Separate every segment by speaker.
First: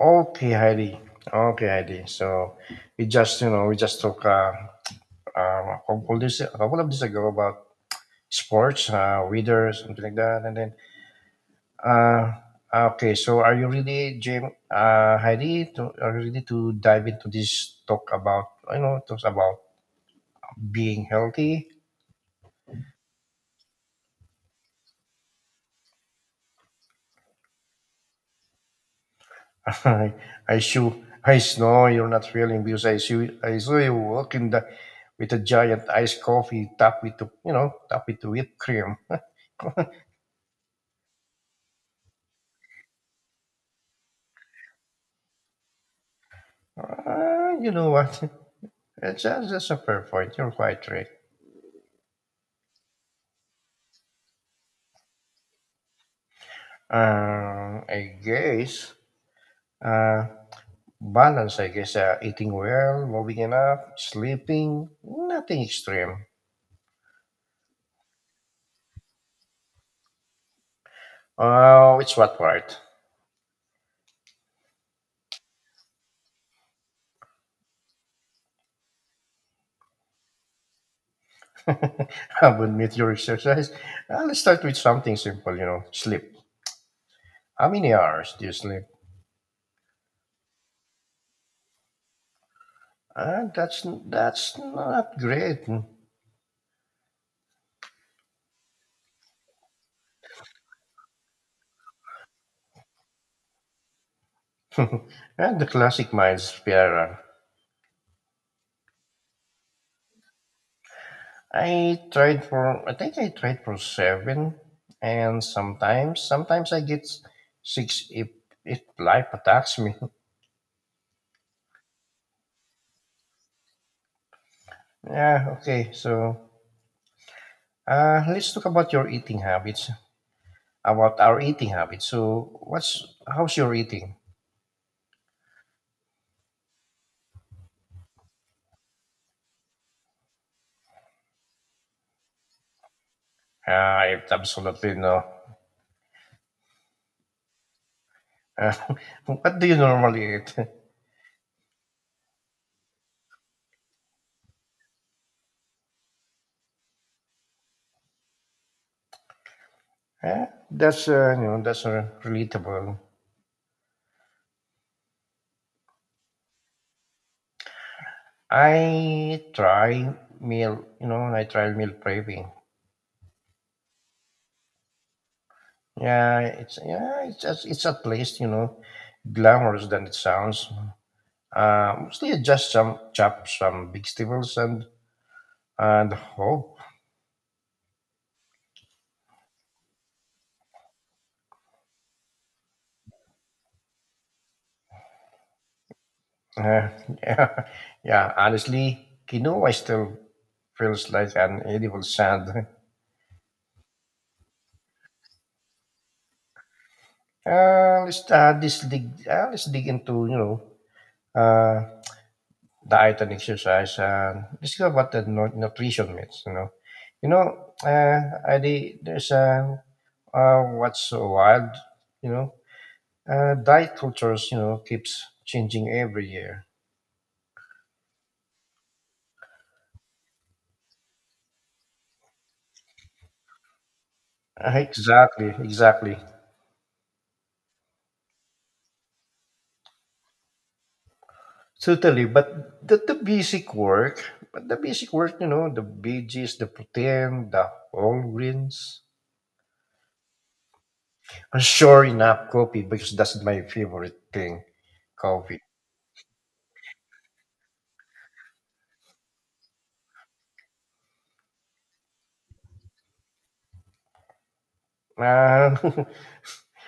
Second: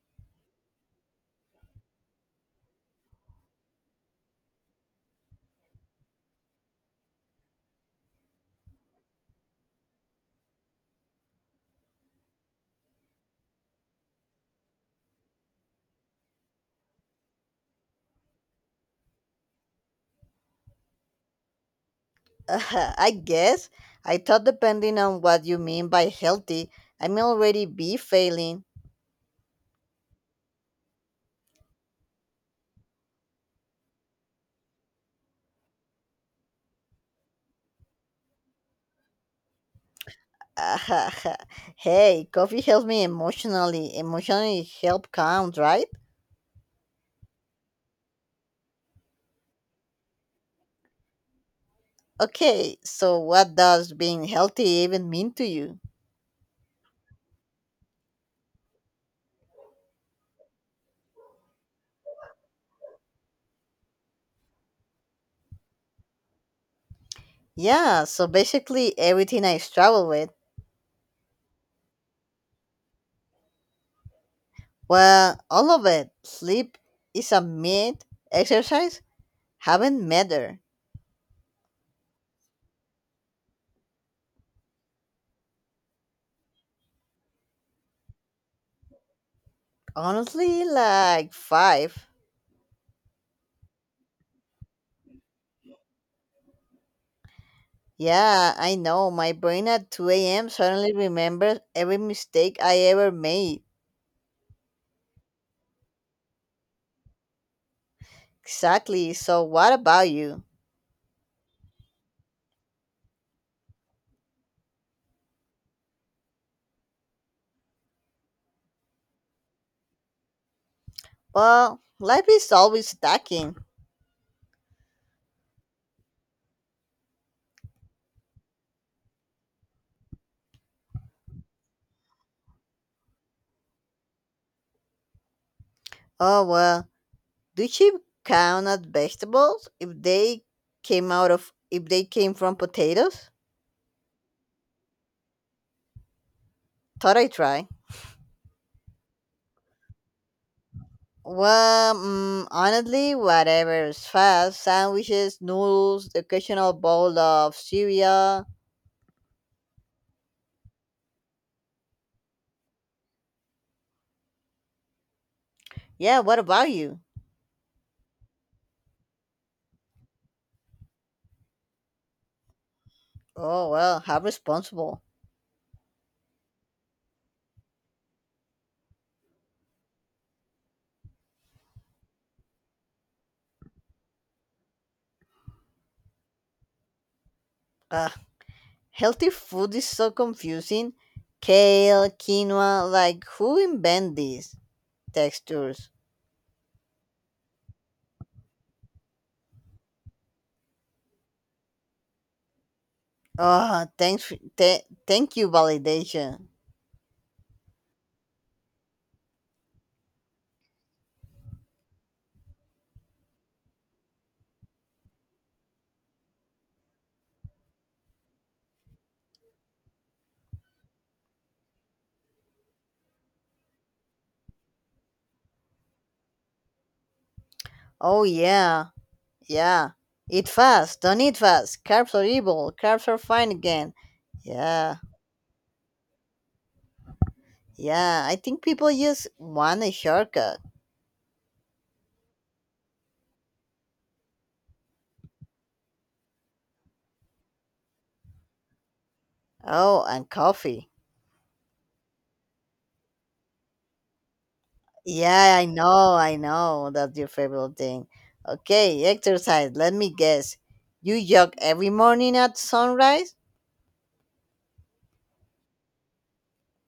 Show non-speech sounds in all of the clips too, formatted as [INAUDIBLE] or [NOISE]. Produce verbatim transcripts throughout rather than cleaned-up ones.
Speaker 1: Okay, Heidi. Okay, Heidi. So we just, you know, we just talk uh, um, a couple days, a couple of days ago about sports, uh, weather, something like that, and then. Uh, okay, so are you ready, Jim? Uh, Heidi, to, are you ready to dive into this talk about, you know, talks about being healthy?
Speaker 2: Uh, [LAUGHS] I guess. I thought depending on what you mean by healthy, I may already be failing.
Speaker 1: [LAUGHS] I, I show, I know you're not feeling because I see, I saw you walking the, with a giant iced coffee topped with, you know, topped with whipped cream.
Speaker 2: [LAUGHS] Hey, coffee helps me emotionally. Emotionally help count, right?
Speaker 1: Uh, you know what? [LAUGHS] It's just, just a fair point. You're quite right.
Speaker 2: Okay, so what does being healthy even mean to you?
Speaker 1: Um, I guess uh, balance. I guess uh, eating well, moving enough, sleeping, nothing extreme.
Speaker 2: Yeah, so basically everything I struggle with.
Speaker 1: Oh, it's what part?
Speaker 2: Well, all of it. Sleep is a myth. Exercise haven't mattered.
Speaker 1: [LAUGHS] I would admit your exercise. Uh, let's start with something simple. You know, sleep. How many hours do you sleep?
Speaker 2: Honestly, like five.
Speaker 1: Uh, that's that's not great.
Speaker 2: Yeah, I know. My brain at two a m suddenly remembers every mistake I ever made.
Speaker 1: [LAUGHS] And the classic mind spiral.
Speaker 2: Exactly. So, what about you?
Speaker 1: I tried for I think I tried for seven, and sometimes sometimes I get six if if life attacks me. [LAUGHS]
Speaker 2: Well, life is always stacking.
Speaker 1: Yeah. Okay. So uh, let's talk about your eating habits. About our eating habits. So what's how's your eating?
Speaker 2: Oh, well. Do you count as vegetables if they came out of if they came from potatoes?
Speaker 1: Ah, it's absolutely no.
Speaker 2: Thought I'd try.
Speaker 1: Uh, [LAUGHS] what do you normally eat? [LAUGHS]
Speaker 2: Well, mm, honestly, whatever is fast sandwiches, noodles, the occasional bowl of cereal.
Speaker 1: Yeah, that's uh, you know that's uh, relatable.
Speaker 2: Yeah, what about you?
Speaker 1: I try meal, you know, I try meal craving.
Speaker 2: Oh, well, how responsible.
Speaker 1: Yeah, it's yeah, it's just, it's at least you know glamorous than it sounds. Um, still just some chop, some big stivels, and and hope.
Speaker 2: Uh, Healthy food is so confusing. Kale, quinoa, like who invent these textures?
Speaker 1: Uh, [LAUGHS] yeah, yeah. Honestly, quinoa still feels like an edible sand. [LAUGHS]
Speaker 2: Oh, thanks. For, th- thank you, validation.
Speaker 1: Uh, let's uh, this dig. Uh, let's dig into you know uh, diet and exercise, and let's go about the nu- nutrition myths. You know, you know. Uh, I, the- there's a Uh, what's so wild, you know? Uh, diet cultures, you know, keeps changing every year.
Speaker 2: Oh yeah, yeah. Eat fast. Don't eat fast. Carbs are evil. Carbs are fine again.
Speaker 1: Uh,
Speaker 2: Yeah,
Speaker 1: Exactly, exactly,
Speaker 2: yeah. I think people just want a shortcut.
Speaker 1: totally. But the, the basic work, but the basic work, you know, the veggies, the protein, the whole grains.
Speaker 2: Oh, and coffee.
Speaker 1: Uh, Sure enough, coffee because that's my favorite thing,
Speaker 2: Yeah,
Speaker 1: coffee.
Speaker 2: I know, I know. That's your favorite thing. Okay, exercise. Let me guess. You jog every morning at sunrise?
Speaker 1: Uh,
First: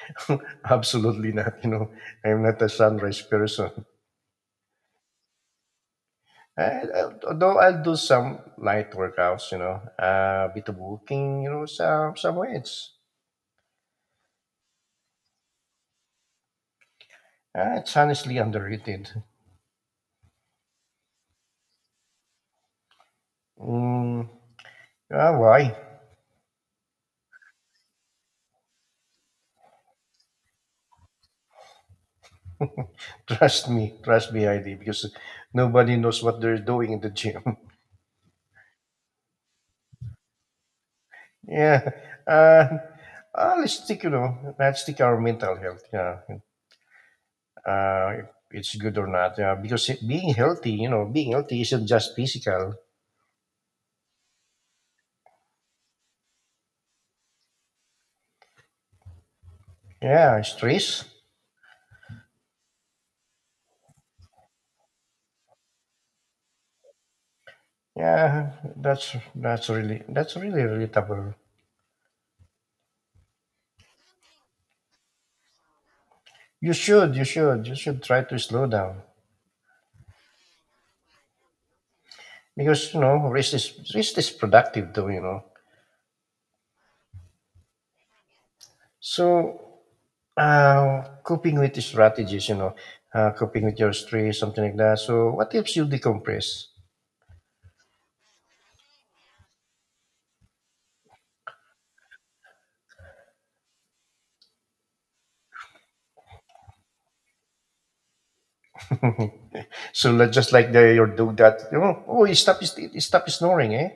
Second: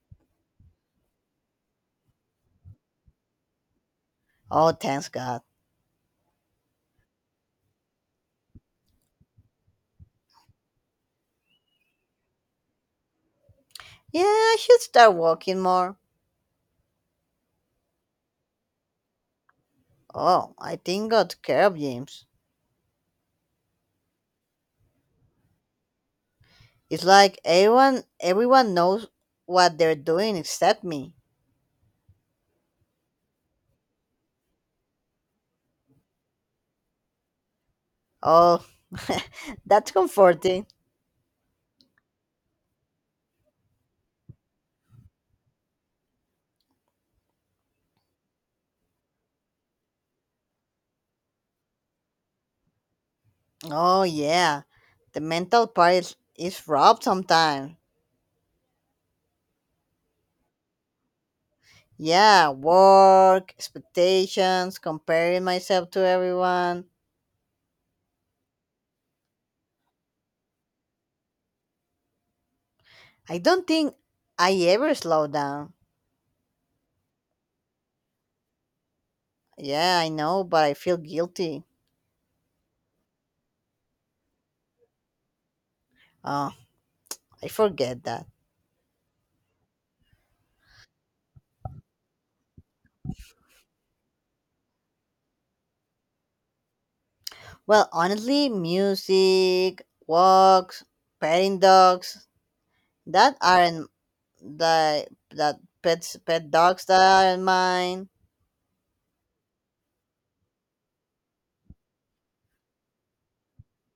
Speaker 1: [LAUGHS] absolutely not. You know, I'm not a sunrise person.
Speaker 2: Oh, thanks God.
Speaker 1: Eh, al although I'll do some light workouts, you know, uh, bit of walking, you know, some some weights.
Speaker 2: Yeah, I should start walking more.
Speaker 1: Uh, it's honestly underrated.
Speaker 2: Oh, I think God care of James.
Speaker 1: Mm, uh, why?
Speaker 2: It's like everyone, everyone knows what they're doing except me.
Speaker 1: [LAUGHS] Trust me, trust me, I D, because nobody knows what they're doing in the gym.
Speaker 2: Oh, [LAUGHS] that's comforting.
Speaker 1: [LAUGHS] Yeah, uh, uh, let's stick, you know, let's stick our mental health. Yeah, uh, if it's good or not. Yeah, because it- being healthy, you know, being healthy isn't just physical.
Speaker 2: Oh yeah, the mental part is, is robbed sometimes.
Speaker 1: Yeah, stress.
Speaker 2: Yeah, work, expectations, comparing myself to everyone.
Speaker 1: Yeah, that's that's really that's really relatable.
Speaker 2: I don't think I ever slow down.
Speaker 1: You should you should you should try to slow down
Speaker 2: Yeah, I know, but I feel guilty.
Speaker 1: because you know rest is rest is productive though you know.
Speaker 2: Oh, I forget that.
Speaker 1: So uh, coping with the strategies, you know, uh, coping with your stress, something like that. So what helps you decompress?
Speaker 2: Well, honestly, music, walks, petting dogs, that aren't the that pets pet dogs that aren't mine.
Speaker 1: [LAUGHS] so like- just like the your dog that you know, oh, he stop his he stop snoring, eh?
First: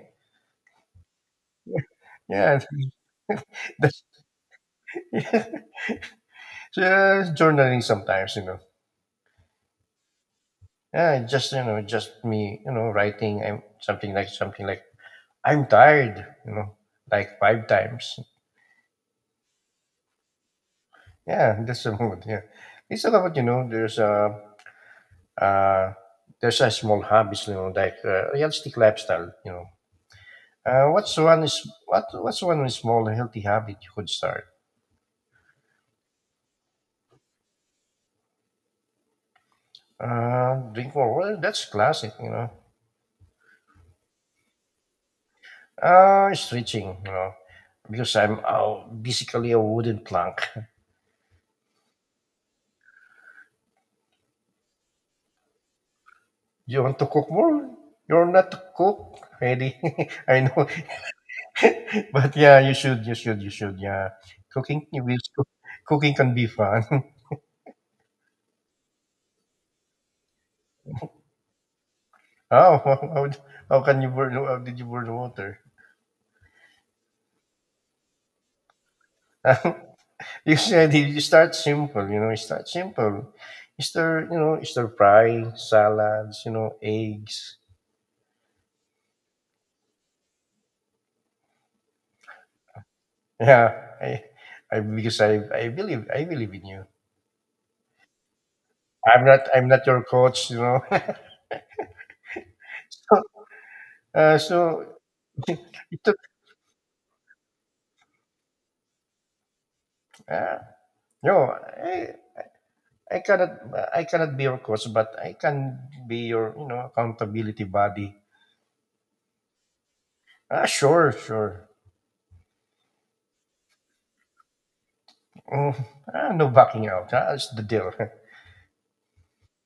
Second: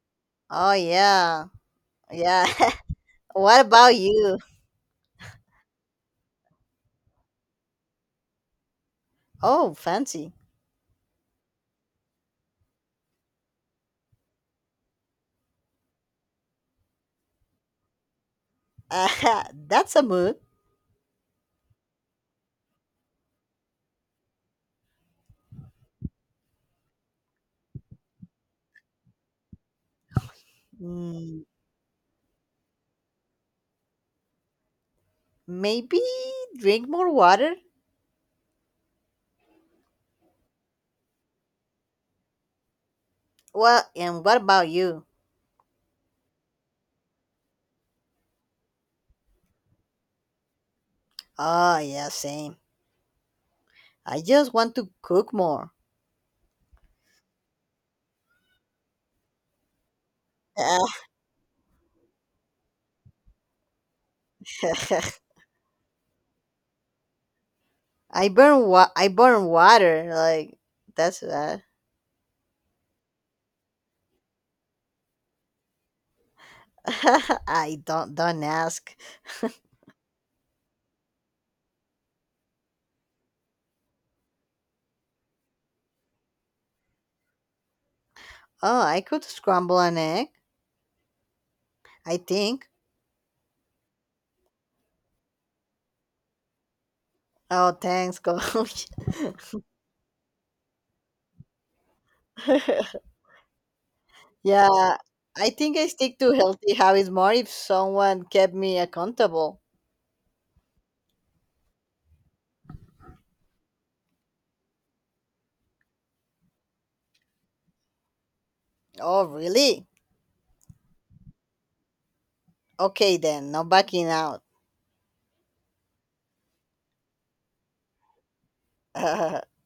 Speaker 2: Oh yeah, yeah.
Speaker 1: Yeah,
Speaker 2: [LAUGHS] What
Speaker 1: [LAUGHS]
Speaker 2: about
Speaker 1: that's
Speaker 2: you?
Speaker 1: uh, journaling sometimes, you know.
Speaker 2: Oh, fancy.
Speaker 1: Yeah, just you know, just me, you know, writing and something like something like I'm tired, you know, like five times.
Speaker 2: [LAUGHS] That's a mood.
Speaker 1: Yeah, that's the mood. Yeah, it's all about you know. There's a uh, there's a small hobbies, you know, like uh, realistic lifestyle. You know, uh, what's one
Speaker 2: Hmm.
Speaker 1: is what what's one small healthy habit you could start?
Speaker 2: Maybe drink more water?
Speaker 1: Uh, drink more. Well, that's classic, you know.
Speaker 2: Well, and what about you?
Speaker 1: Uh, stretching, you know, because I'm uh, basically a wooden plank. [LAUGHS]
Speaker 2: Oh, yeah, same. I just want to cook more.
Speaker 1: You want to cook more? You're not to cook, Eddie. [LAUGHS] I know [LAUGHS] but yeah, you should, you should, you should. Yeah, cooking, you will.
Speaker 2: [LAUGHS]
Speaker 1: Cook, cooking can be fun. [LAUGHS]
Speaker 2: I burn wa- I burn water. Like that's bad.
Speaker 1: Oh, [LAUGHS] how how how can you burn? How did you burn water?
Speaker 2: [LAUGHS] I don't don't ask.
Speaker 1: [LAUGHS] you said you you start simple. You know, you start simple. You stir, you know, you stir fry, salads, you know, eggs.
Speaker 2: Oh, I could scramble an egg. I think.
Speaker 1: [LAUGHS] Yeah, I, I because I I believe I believe in you.
Speaker 2: Oh, thanks, coach.
Speaker 1: I'm not I'm not your coach. You know. [LAUGHS]
Speaker 2: [LAUGHS]
Speaker 1: So, uh, so
Speaker 2: Yeah, I think I
Speaker 1: it took.
Speaker 2: stick to healthy habits more if someone kept me accountable.
Speaker 1: Uh, no, I, I cannot I cannot be your coach, but I can be your you know accountability body.
Speaker 2: Oh, really?
Speaker 1: Ah, sure, sure.
Speaker 2: Okay then. No backing out.
Speaker 1: Mm, ah, no backing out. Ah, it's the deal.
Speaker 2: [LAUGHS]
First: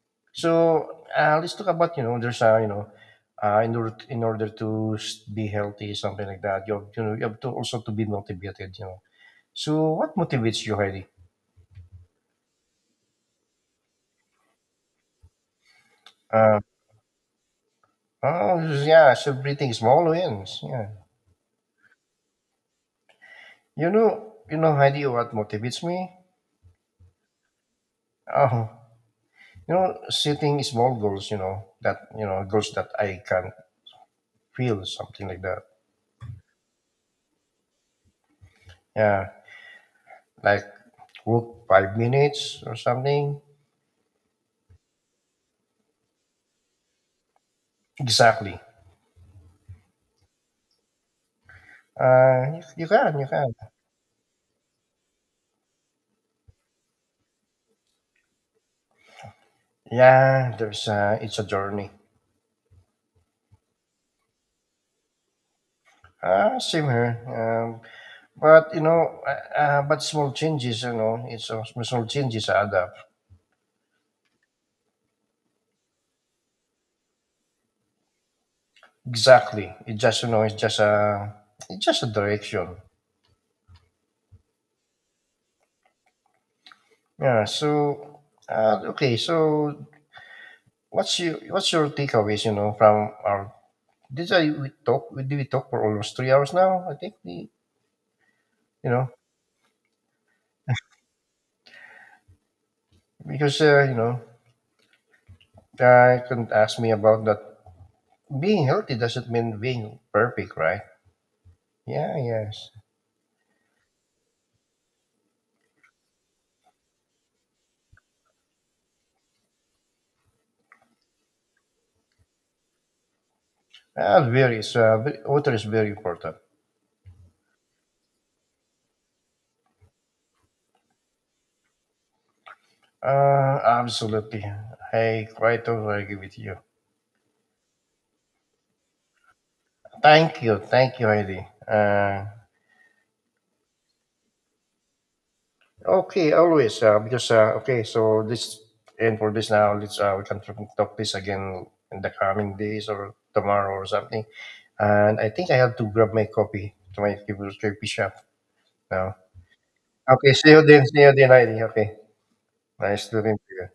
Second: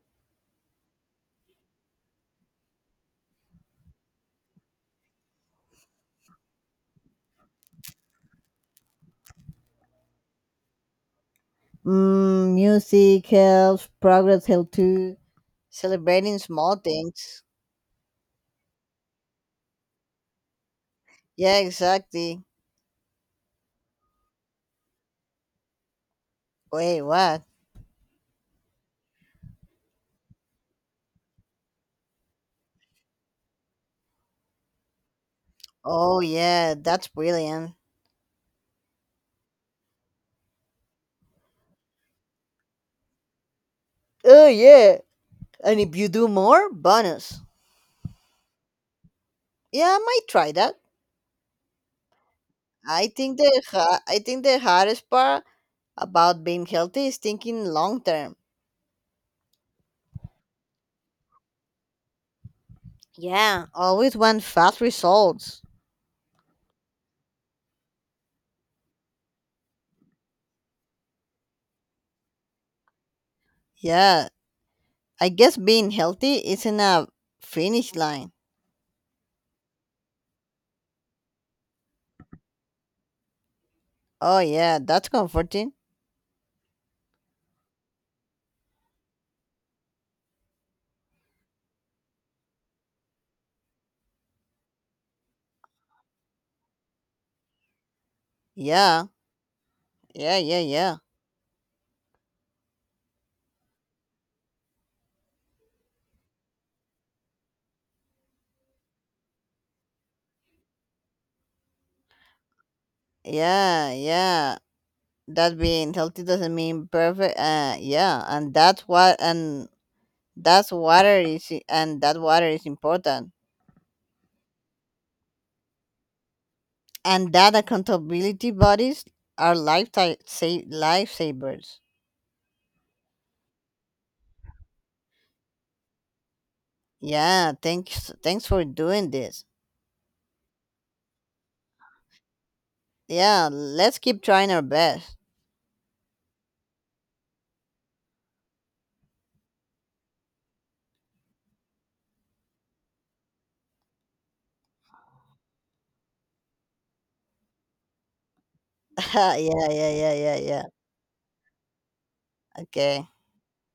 Speaker 1: [LAUGHS] So uh, let's talk about you know there's a you know uh, in order in order to s- be healthy something like that. You have, you know you have to also to be motivated. You know. So what motivates you, Heidi?
Speaker 2: Mm, music helps, progress helps too. Celebrating
Speaker 1: Uh,
Speaker 2: small things.
Speaker 1: oh yeah, celebrating small wins. Yeah.
Speaker 2: Yeah, exactly.
Speaker 1: You know you know, Heidi, what motivates me?
Speaker 2: Wait, what?
Speaker 1: Oh, you know, setting small goals, you know, that, you know, goals that I can feel, something like that.
Speaker 2: Oh, yeah, that's brilliant.
Speaker 1: Yeah, like walk five minutes or something.
Speaker 2: Oh, yeah. And if you do more, bonus.
Speaker 1: Exactly.
Speaker 2: Yeah, I might try that.
Speaker 1: Uh, you, you
Speaker 2: I
Speaker 1: can, you
Speaker 2: think
Speaker 1: can.
Speaker 2: the ha- I think the hardest part about being healthy is thinking long term.
Speaker 1: Yeah, there's a, it's a journey.
Speaker 2: Yeah, always want fast results.
Speaker 1: Uh, same here. Um, but you know, uh, uh, but small changes, you know, it's a, small changes add up.
Speaker 2: Yeah, I guess being healthy isn't a finish line.
Speaker 1: Exactly. It just you know, it's just a, it's just a direction.
Speaker 2: Oh yeah, that's comforting.
Speaker 1: Yeah. So, uh, okay. So What's your what's your takeaways? You know, from our Did I we talk we did we talk for almost three hours now. I think we you know
Speaker 2: Yeah. Yeah, yeah, yeah.
Speaker 1: because uh, you know I couldn't ask me about that. Being healthy doesn't mean being perfect, right? Yeah, yes.
Speaker 2: Yeah, yeah. That being healthy doesn't mean perfect. Uh, yeah, and that's what and that's water is i- and that water is important.
Speaker 1: Uh, very. So uh, ve- water is very important.
Speaker 2: And that accountability bodies are lifetime sa- lifesavers.
Speaker 1: Uh, absolutely. I quite totally agree with you.
Speaker 2: Yeah, thanks thanks for doing this.
Speaker 1: Thank you, thank you, Heidi. Uh,
Speaker 2: Yeah, let's keep trying our best.
Speaker 1: Okay, always. Uh, because uh, okay, so this and for this now, let's uh, we can talk talk this again in the coming days or tomorrow or something. And I think I have to grab my copy to my favorite coffee shop now.
Speaker 2: [LAUGHS] Yeah, yeah, yeah,
Speaker 1: Okay,
Speaker 2: yeah,
Speaker 1: see you
Speaker 2: yeah.
Speaker 1: then. See you then, Heidi. Okay,
Speaker 2: Okay.
Speaker 1: nice to meet you.